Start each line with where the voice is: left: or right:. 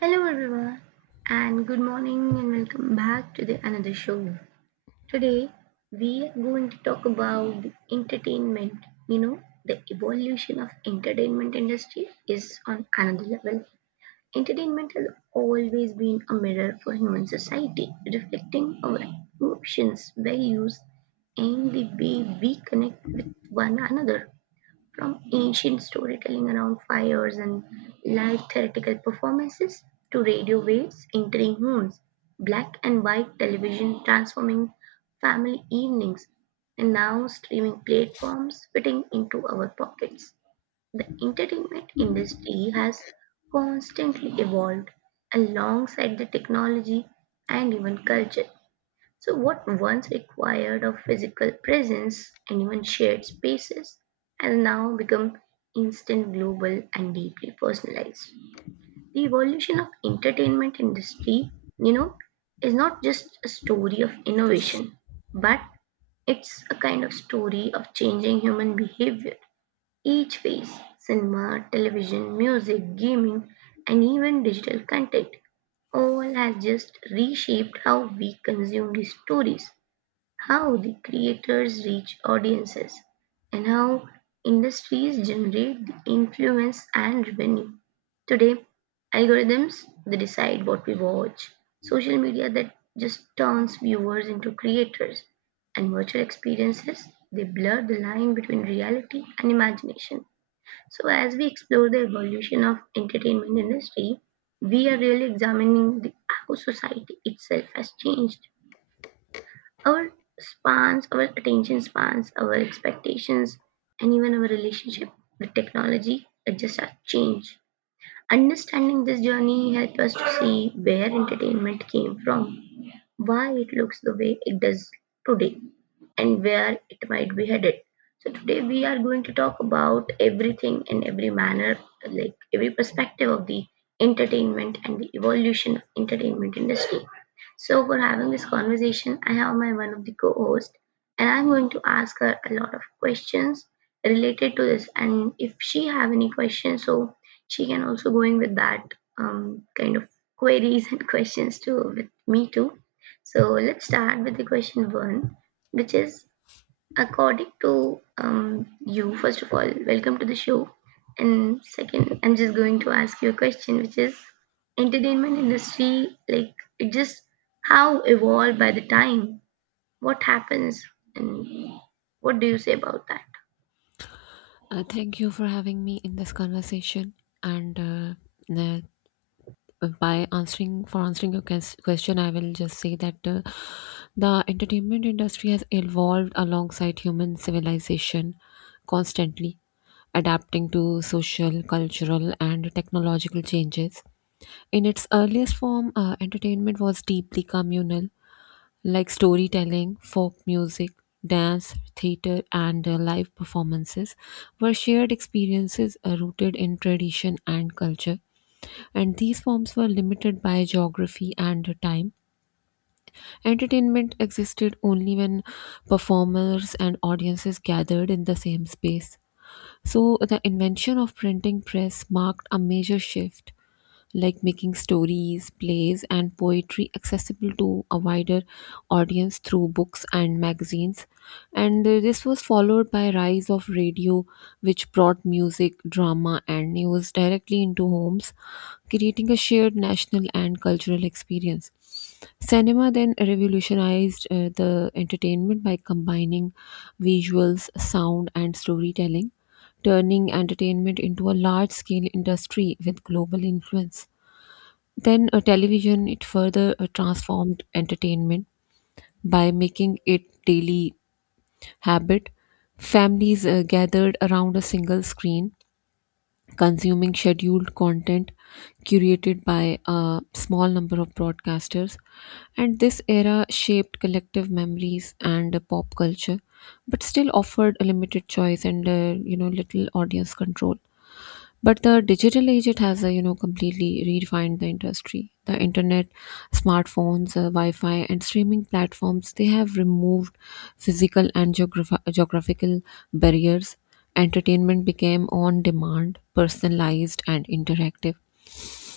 right: Hello everyone and good morning and welcome back to the another show. Today we are going to talk about the entertainment. You know, the evolution of entertainment industry is on another level. Entertainment has always been a mirror for human society, reflecting our emotions, values and the way we connect with one another. From ancient storytelling around fires and live theatrical performances to radio waves entering homes, black and white television transforming family evenings, and now streaming platforms fitting into our pockets. The entertainment industry has constantly evolved alongside the technology and even culture. So, what once required of physical presence and even shared spaces has now become instant, global, and deeply personalized. The evolution of entertainment industry, you know, is not just a story of innovation, but it's a kind of story of changing human behavior. Each phase, cinema, television, music, gaming, and even digital content, all has just reshaped how we consume these stories how the creators reach audiences, and how industries generate the influence and revenue. Today, algorithms they decide what we watch, social media that just turns viewers into creators, and virtual experiences they blur the line between reality and imagination. So as we explore the evolution of entertainment industry, we are really examining the, how society itself has changed our spans, our attention spans, our expectations, and even our relationship with technology, it just has changed. Understanding this journey helped us to see where entertainment came from, why it looks the way it does today, and where it might be headed. So today we are going to talk about everything in every manner, like every perspective of the entertainment and the evolution of entertainment industry. So for having this conversation, I have my one of the co-hosts and I'm going to ask her a lot of questions related to this. And if she have any questions, so she can also go in with that kind of queries and questions too with me too. So let's start with the question one which is according to you, first of all, welcome to the show. And second, I'm just going to ask you a question, which is entertainment industry, like it just how evolved by the time, what happens, and what do you say about that?
left: Thank you for having me in this conversation. And by answering your question, I will just say that the entertainment industry has evolved alongside human civilization constantly, adapting to social, cultural, and technological changes. In its earliest form, entertainment was deeply communal, like storytelling, folk music, dance, theater, and live performances, were shared experiences rooted in tradition and culture. And these forms were limited by geography and time. Entertainment existed only when performers and audiences gathered in the same space. So, the invention of printing press marked a major shift like making stories, plays, and poetry accessible to a wider audience through books and magazines. And this was followed by rise of radio, which brought music, drama, and news directly into homes, creating a shared national and cultural experience. Cinema then revolutionized the entertainment by combining visuals, sound, and storytelling, turning entertainment into a large scale industry with global influence. Then television it further transformed entertainment by making it daily habit. Families gathered around a single screen, consuming scheduled content curated by a small number of broadcasters. And this era shaped collective memories and pop culture, but still offered a limited choice and uh, little audience control. But the digital age, it has, completely redefined the industry. The internet, smartphones, Wi-Fi, and streaming platforms, they have removed physical and geographical barriers. Entertainment became on demand, personalized, and interactive,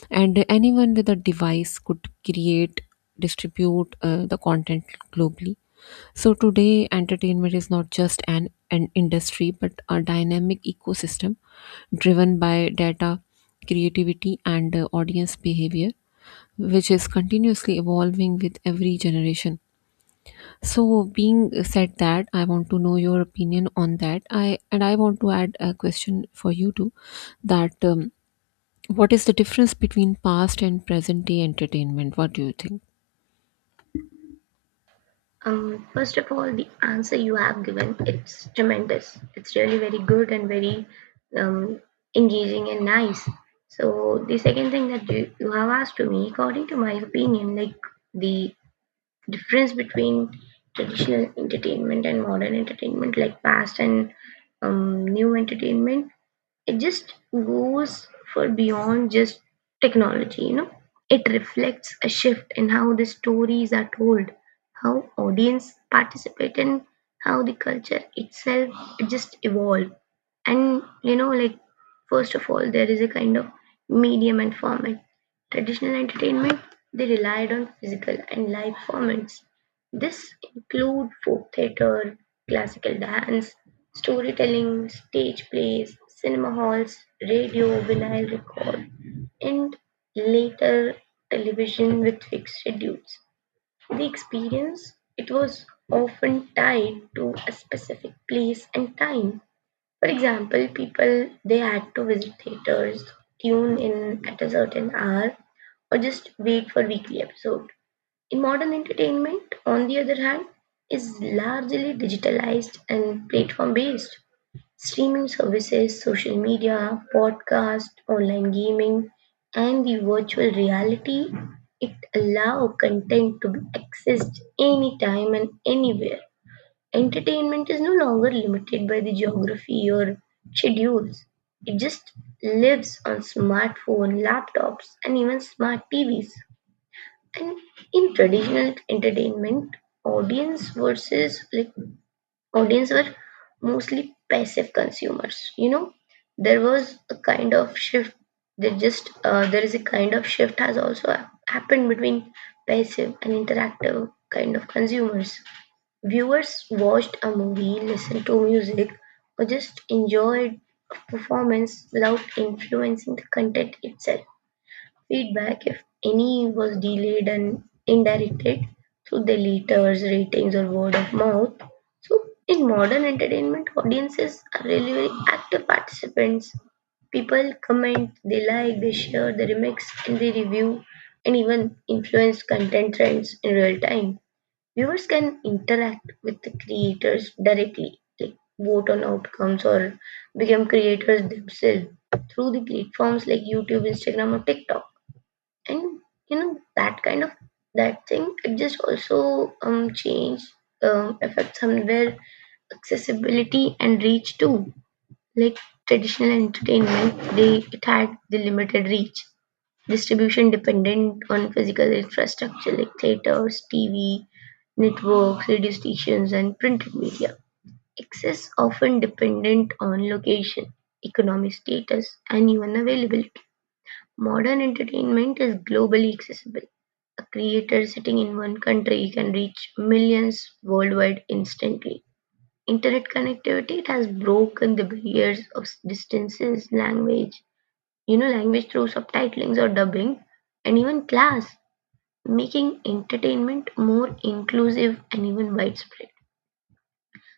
left: and anyone with a device could create, distribute the content globally. So today entertainment is not just an industry but a dynamic ecosystem driven by data, creativity, and audience behavior, which is continuously evolving with every generation. So being said that, I want to know your opinion on that, I and I want to add a question for you too, that what is the difference between past and present day entertainment? What do you think?
right: First of all, the answer you have given, it's tremendous. It's really very good and very um, engaging and nice. So the second thing that you have asked to me, according to my opinion, like the difference between traditional entertainment and modern entertainment, like past and new entertainment, it just goes for beyond just technology, you know, it reflects a shift in how the stories are told, how audience participate and how the culture itself just evolve. And you know, like first of all, there is a kind of medium and format. Traditional entertainment, they relied on physical and live formats. This include folk theatre, classical dance, storytelling, stage plays, cinema halls, radio, vinyl record, and later television with fixed schedules. The experience, it was often tied to a specific place and time. For example, people they had to visit theaters, tune in at a certain hour, or just wait for weekly episodes. Modern entertainment, on the other hand, is largely digitalized and platform based. Streaming services, social media, podcast, online gaming, and the virtual reality it allow content to be accessed anytime and anywhere. Entertainment is no longer limited by the geography or schedules. It just lives on smartphone, laptops, and even smart TVs. And in traditional entertainment, audience versus like audience were mostly passive consumers. You know, there was a kind of shift. There is a kind of shift has also happened between passive and interactive kind of consumers. Viewers watched a movie, listened to music, or just enjoyed a performance without influencing the content itself. Feedback, if any, was delayed and indirected through the letters, ratings, or word of mouth. So, in modern entertainment, audiences are really very active participants. People comment, they like, they share, they remix, and they review, and even influence content trends in real time. Viewers can interact with the creators directly, like vote on outcomes or become creators themselves through the platforms like YouTube, Instagram, or TikTok. And you know, that kind of that thing, it just also change, affects somewhere accessibility and reach too. Like traditional entertainment, they it had the limited reach, distribution dependent on physical infrastructure like theaters, TV networks, radio stations and printed media. Access often dependent on location, economic status and even availability. Modern entertainment is globally accessible. A creator sitting in one country can reach millions worldwide instantly. Internet connectivity it has broken the barriers of distances, language, you know, language through subtitlings or dubbing, and even class, making entertainment more inclusive and even widespread.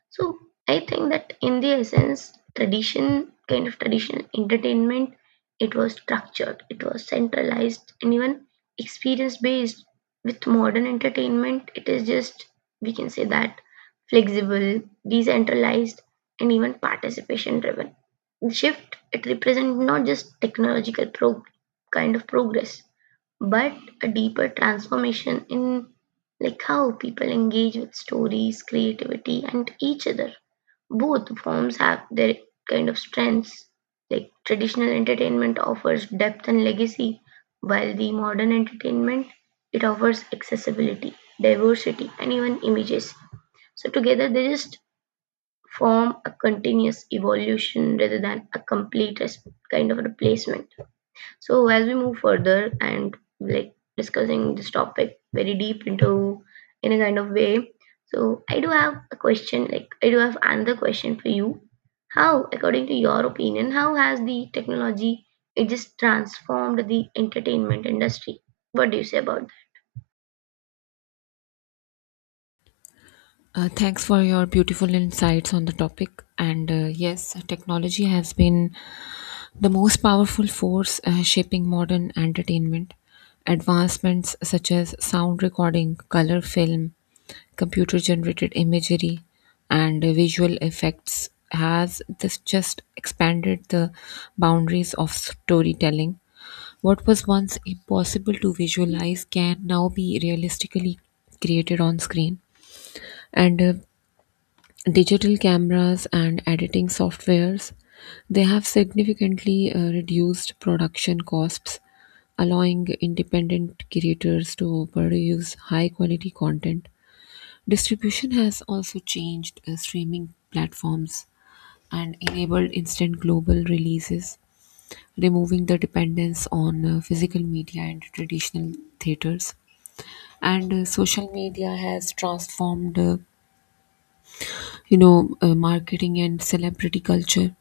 right: So I think that in the essence, traditional entertainment, it was structured, it was centralized, and even experience based. With modern entertainment, it is just, we can say that, flexible, decentralized, and even participation driven. The shift, it represents not just technological progress, but a deeper transformation in like how people engage with stories, creativity, and each other. Both forms have their kind of strengths. Like traditional entertainment offers depth and legacy, while the modern entertainment it offers accessibility, diversity, and even images. So together they just form a continuous evolution rather than a complete replacement. So as we move further and like discussing this topic very deep into in a kind of way, so I do have a question, like I do have another question for you. How, according to your opinion, how has the technology it just transformed the entertainment industry? What do you say about
left: Thanks for your beautiful insights on the topic. And yes, technology has been the most powerful force shaping modern entertainment. Advancements such as sound recording, color film, computer generated imagery, and visual effects, has this just expanded the boundaries of storytelling. What was once impossible to visualize can now be realistically created on screen. And Digital cameras and editing softwares they have significantly reduced production costs, allowing independent creators to produce high quality content. Distribution has also changed. Streaming platforms and enabled instant global releases, removing the dependence on physical media and traditional theaters. And social media has transformed marketing and celebrity culture.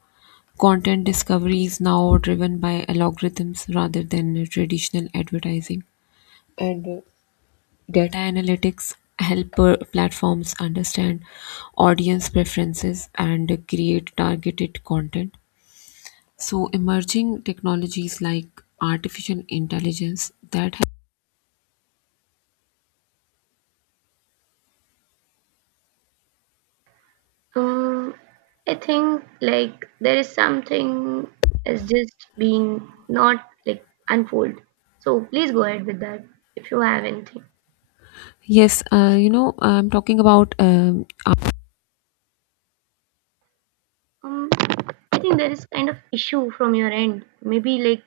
left: Content discovery is now driven by algorithms rather than traditional advertising. And Data analytics help platforms understand audience preferences and create targeted content. So emerging technologies like artificial intelligence that help.
right: that? I think like there is something has just been not like unfold. So please go ahead with that if you have anything.
left: Yes, I'm talking about.
right: Um, I think there is kind of issue from your end. Maybe like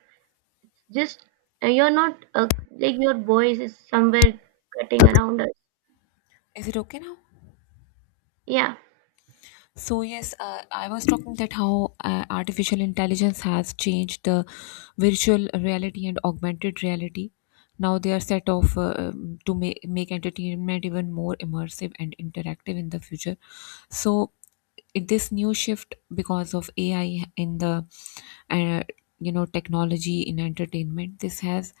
right: just you're not like your voice is somewhere cutting around us.
left: Is it okay now?
right: Yeah.
left: So yes, I was talking that how artificial intelligence has changed the virtual reality and augmented reality. Now they are set off to make entertainment even more immersive and interactive in the future. So this new shift because of AI in the uh, technology in entertainment, this has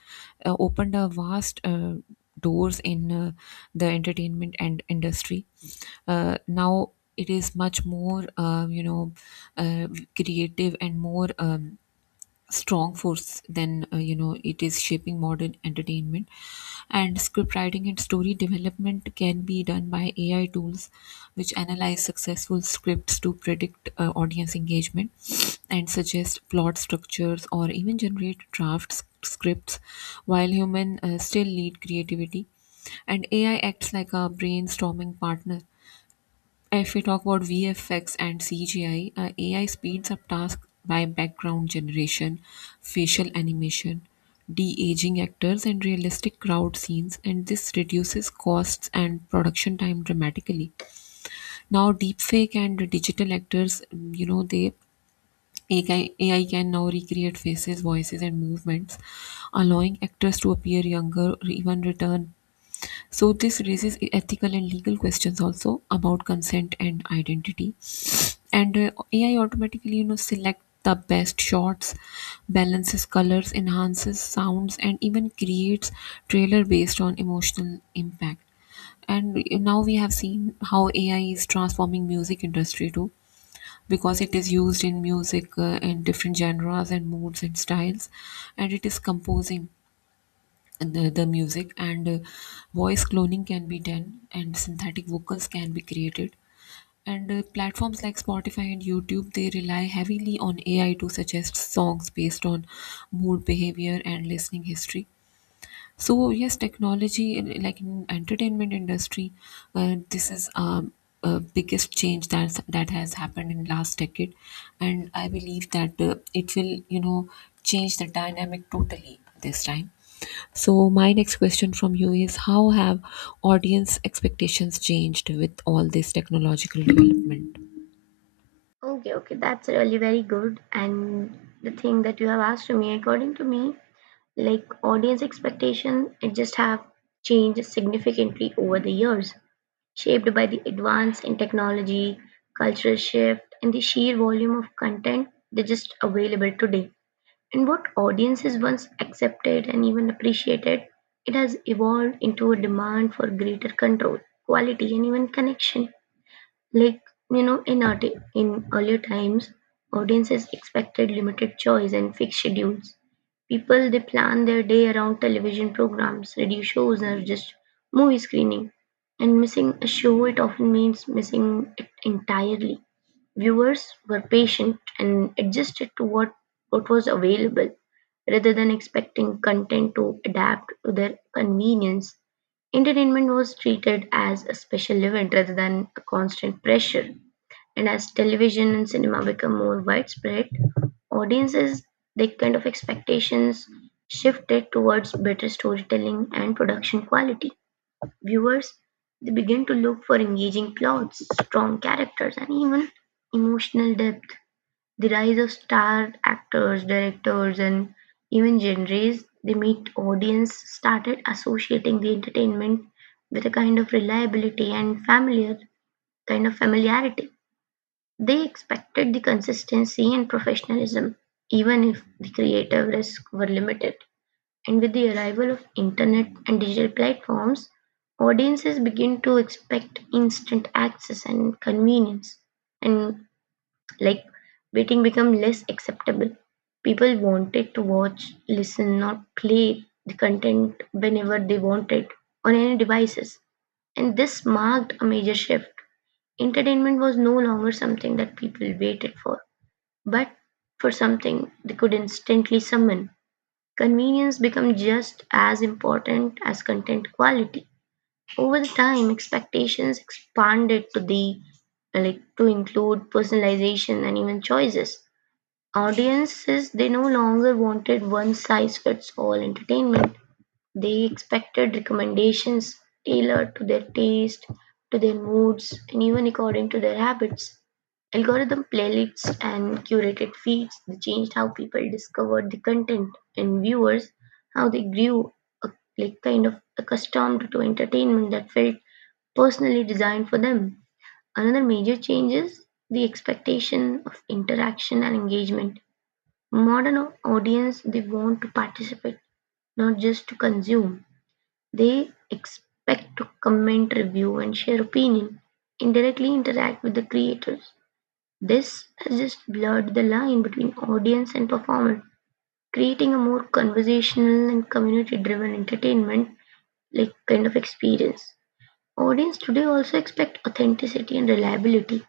left: opened a vast doors in the entertainment and industry. Now it is much more uh, creative and more strong force than it is shaping modern entertainment. And script writing and story development can be done by AI tools, which analyze successful scripts to predict audience engagement and suggest plot structures or even generate drafts scripts, while human still lead creativity and AI acts like a brainstorming partner. If we talk about VFX and CGI, AI speeds up tasks by background generation, facial animation, de-aging actors, and realistic crowd scenes, and this reduces costs and production time dramatically. Now, deepfake and digital actors, they AI can now recreate faces, voices, and movements, allowing actors to appear younger or even return. So, this raises ethical and legal questions also about consent and identity. And AI automatically select the best shots, balances colors, enhances sounds, and even creates trailer based on emotional impact. And now we have seen how AI is transforming music industry too, because it is used in music in different genres and moods and styles, and it is composing the music, and voice cloning can be done and synthetic vocals can be created. And platforms like Spotify and YouTube, they rely heavily on AI to suggest songs based on mood, behavior, and listening history. So yes, technology like in entertainment industry, this is biggest change that has happened in last decade, and I believe that it will change the dynamic totally this time. So my next question from you is how have audience expectations changed with all this technological development?
right: Okay, okay. That's really very good. And the thing that you have asked to me, according to me, like audience expectation, it just have changed significantly over the years, shaped by the advance in technology, cultural shift, and the sheer volume of content that just available today. And what audiences once accepted and even appreciated, it has evolved into a demand for greater control, quality, and even connection. Like, you know, in earlier times, audiences expected limited choice and fixed schedules. People, they plan their day around television programs, radio shows, or just movie screening. And missing a show, it often means missing it entirely. Viewers were patient and adjusted to what was available rather than expecting content to adapt to their convenience. Entertainment was treated as a special event rather than a constant pressure. And as television and cinema become more widespread, audiences their kind of expectations shifted towards better storytelling and production quality. Viewers, they begin to look for engaging plots, strong characters, and even emotional depth. The rise of star actors, directors, and even genres they meet audience started associating the entertainment with a kind of reliability and familiarity. They expected the consistency and professionalism, even if the creative risks were limited. And with the arrival of internet and digital platforms, audiences begin to expect instant access and convenience. And like waiting become less acceptable. People wanted to watch, listen, not play the content whenever they wanted on any devices. And this marked a major shift. Entertainment was no longer something that people waited for, but for something they could instantly summon. Convenience becomes just as important as content quality. Over the time, expectations expanded to the like to include personalization and even choices. Audiences they no longer wanted one size fits all entertainment. They expected recommendations tailored to their taste, to their moods, and even according to their habits. Algorithm playlists and curated feeds they changed how people discovered the content and viewers, how they grew uh, accustomed to entertainment that felt personally designed for them. Another major change is the expectation of interaction and engagement. Modern audience they want to participate, not just to consume. They expect to comment, review, and share opinion, indirectly interact with the creators. This has just blurred the line between audience and performer, creating a more conversational and community driven entertainment like kind of experience. Audience today also expect authenticity and reliability.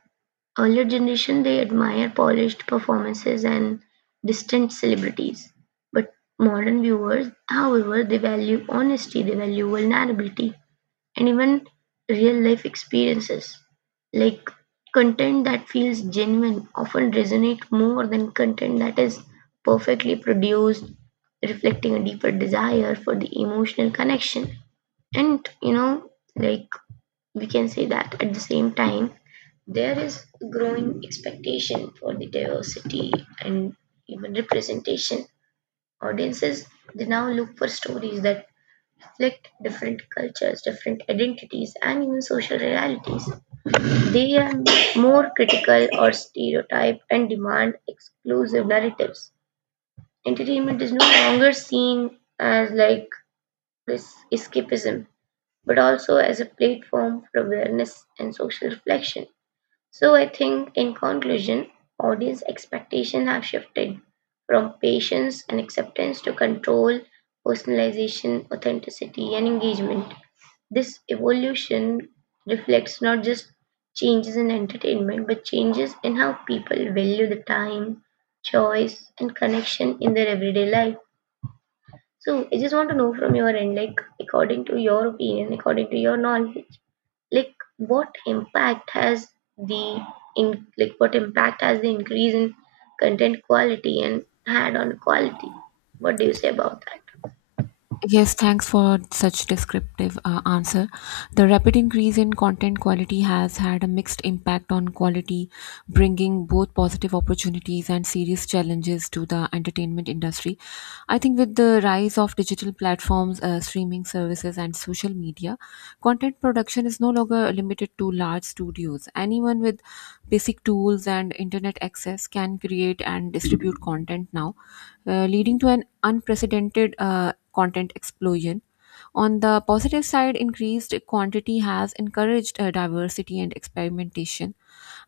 right: Earlier generation they admire polished performances and distant celebrities. But modern viewers, however, they value honesty, they value vulnerability, and even real life experiences. Like content that feels genuine often resonate more than content that is perfectly produced, reflecting a deeper desire for the emotional connection. And you know, like we can say that at the same time, there is growing expectation for the diversity and even representation. Audiences they now look for stories that reflect different cultures, different identities, and even social realities. They are more critical or stereotyped and demand exclusive narratives. Entertainment is no longer seen as like this escapism, but also as a platform for awareness and social reflection. So, I think in conclusion, audience expectations have shifted from patience and acceptance to control, personalization, authenticity, and engagement. This evolution reflects not just changes in entertainment, but changes in how people value the time, choice, and connection in their everyday life. So, I just want to know from your end, like, according to your opinion, according to your knowledge, like, what impact has the in like what impact has the increase in content quality and had on quality? What do you say about that?
left: Yes, thanks for such descriptive answer. The rapid increase in content quality has had a mixed impact on quality, bringing both positive opportunities and serious challenges to the entertainment industry. I think with the rise of digital platforms, streaming services, and social media, content production is no longer limited to large studios. Anyone with basic tools and internet access can create and distribute content now, leading to an unprecedented content explosion. On the positive side, increased quantity has encouraged diversity and experimentation,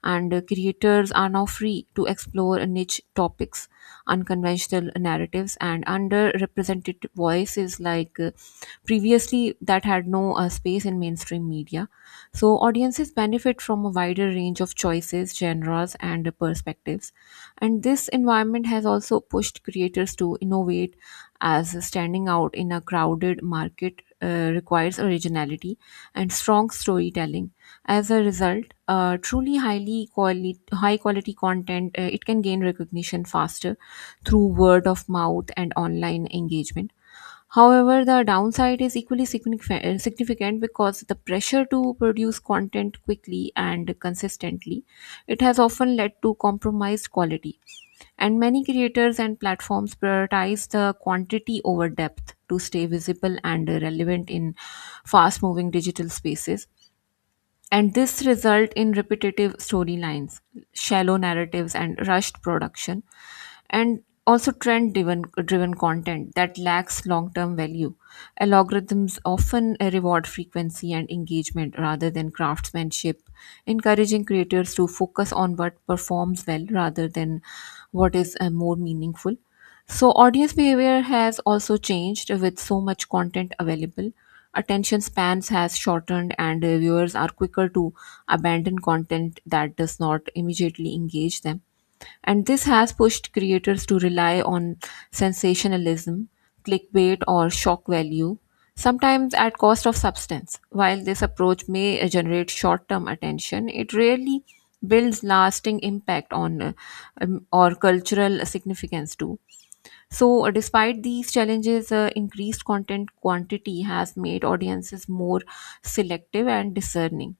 left: and creators are now free to explore niche topics, unconventional narratives, and underrepresented voices like previously that had no space in mainstream media. So, audiences benefit from a wider range of choices, genres, and perspectives. And this environment has also pushed creators to innovate, as standing out in a crowded market requires originality and strong storytelling. As a result, truly high quality content it can gain recognition faster through word of mouth and online engagement. However, the downside is equally significant, because the pressure to produce content quickly and consistently, it has often led to compromised quality, and many creators and platforms prioritize the quantity over depth to stay visible and relevant in fast moving digital spaces. And this result in repetitive storylines, shallow narratives, and rushed production, and also trend driven content that lacks long term value. Algorithms often reward frequency and engagement rather than craftsmanship, encouraging creators to focus on what performs well rather than what is more meaningful. So audience behavior has also changed with so much content available. Attention spans has shortened, and viewers are quicker to abandon content that does not immediately engage them. And this has pushed creators to rely on sensationalism, clickbait, or shock value, sometimes at cost of substance. While this approach may generate short term attention, it rarely builds lasting impact on or cultural significance too. So, despite these challenges, increased content quantity has made audiences more selective and discerning.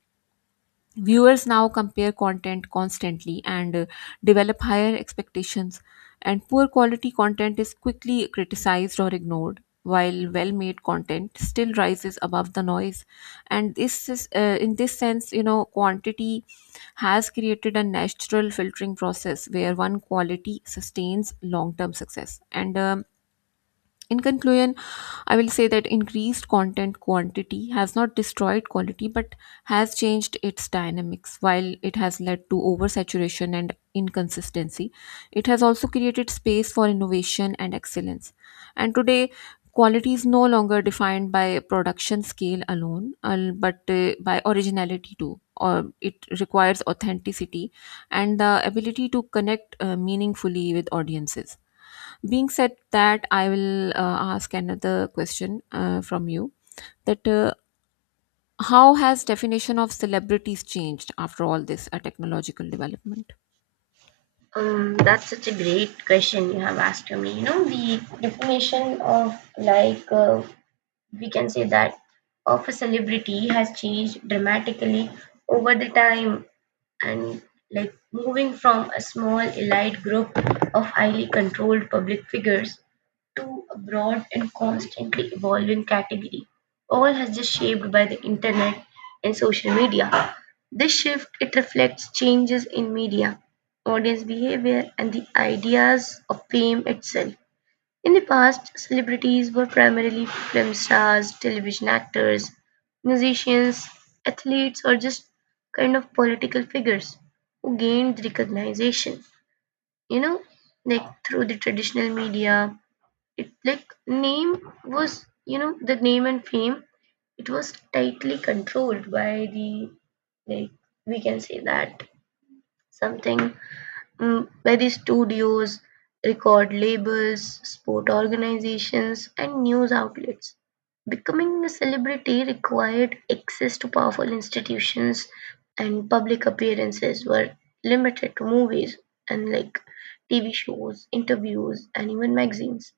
left: Viewers now compare content constantly, and develop higher expectations, and poor quality content is quickly criticized or ignored, while well-made content still rises above the noise. And this is, in this sense, quantity has created a natural filtering process where one quality sustains long-term success. And In conclusion, I will say that increased content quantity has not destroyed quality but has changed its dynamics. While it has led to oversaturation and inconsistency, it has also created space for innovation and excellence. And today, quality is no longer defined by production scale alone, but by originality too. Or it requires authenticity and the ability to connect meaningfully with audiences. Being said that, I will ask another question from you. That how has definition of celebrities changed after all this technological development?
right: That's such a great question you have asked to me. You know, the definition of like we can say that of a celebrity has changed dramatically over the time and like moving from a small elite group of highly controlled public figures to a broad and constantly evolving category, all has just shaped by the internet and social media. This shift it reflects changes in media, audience behavior, and the ideas of fame itself. In the past, celebrities were primarily film stars, television actors, musicians, athletes, or just kind of political figures who gained recognition. You know, like through the traditional media, it like name was, you know, the name and fame, it was tightly controlled by the, like, we can say that something very studios, record labels, sport organizations, and news outlets. Becoming a celebrity required access to powerful institutions, and public appearances were limited to movies and like TV shows, interviews, and even magazines.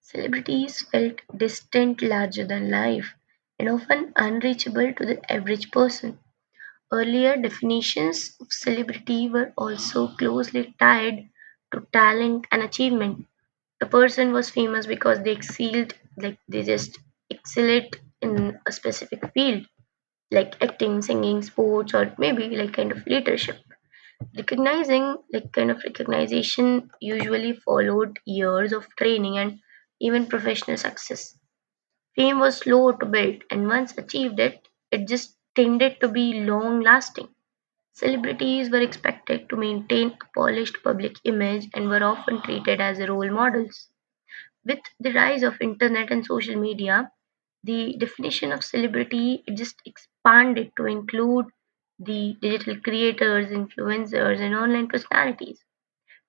right: Celebrities felt distant, larger than life, and often unreachable to the average person. Earlier definitions of celebrity were also closely tied to talent and achievement. A person was famous because they excelled, like they just excelled in a specific field, like acting, singing, sports, or maybe like kind of leadership. Recognizing, like kind of recognition, usually followed years of training and even professional success. Fame was slow to build, and once achieved it, it just tended to be long lasting. Celebrities were expected to maintain a polished public image and were often treated as role models. With the rise of internet and social media, the definition of celebrity just expanded to include the digital creators, influencers, and online personalities.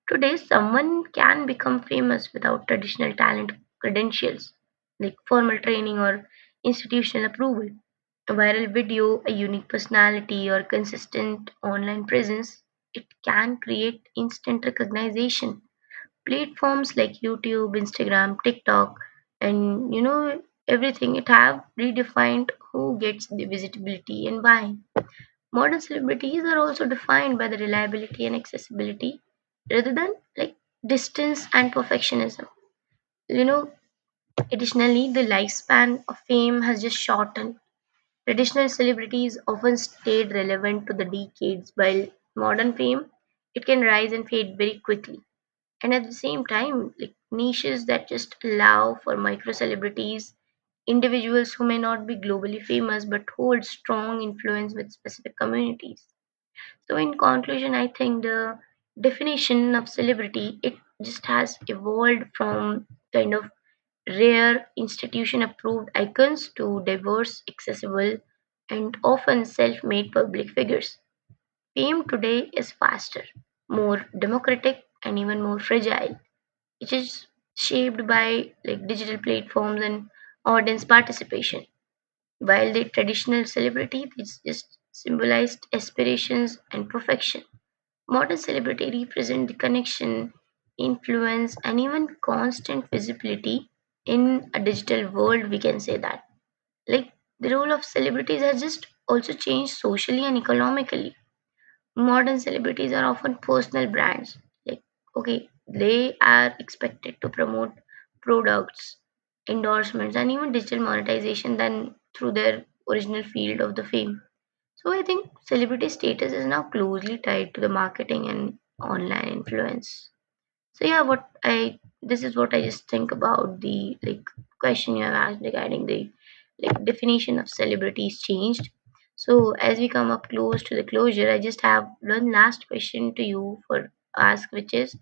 right: Today, someone can become famous without traditional talent credentials like formal training or institutional approval. A viral video, a unique personality, or consistent online presence, it can create instant recognition. Platforms like YouTube, Instagram, TikTok, and you know everything it have redefined who gets the visibility and why. Modern celebrities are also defined by the reliability and accessibility rather than like distance and perfectionism. You know, additionally, the lifespan of fame has just shortened. Traditional celebrities often stayed relevant to the decades, while modern fame it can rise and fade very quickly. And at the same time, like niches that just allow for micro celebrities, individuals who may not be globally famous but hold strong influence with specific communities. So in conclusion, I think the definition of celebrity it just has evolved from kind of rare institution approved icons to diverse, accessible, and often self-made public figures. Fame today is faster, more democratic, and even more fragile, which is shaped by like digital platforms and audience participation. While the traditional celebrity is just symbolized aspirations and perfection. Modern celebrity represent the connection, influence, and even constant visibility in a digital world. We can say that. Like the role of celebrities has just also changed socially and economically. Modern celebrities are often personal brands. Like okay, they are expected to promote products, endorsements, and even digital monetization than through their original field of the fame. So I think celebrity status is now closely tied to the marketing and online influence. So yeah, what I this is what I just think about the like question you have asked regarding the like definition of celebrities changed. So as we come up close to the closure, I just have one last question to you for ask, which is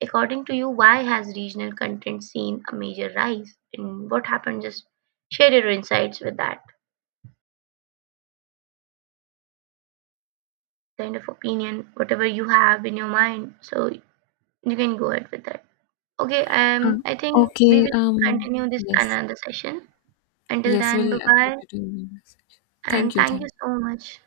right: according to you, why has regional content seen a major rise? And what happened? Just share your insights with that. Kind of opinion, whatever you have in your mind. So you can go ahead with that. Okay,
left: Uh,
right: I think we
left: okay.
right: will continue this
left: Yes.
right: another session. Until
left: Yes.
right: then, bye
left: We'll
right: bye,
left: continue in the next.
right: and
left: Thank you.
right: thank
left: Thank.
right: you
left: you.
right: so much.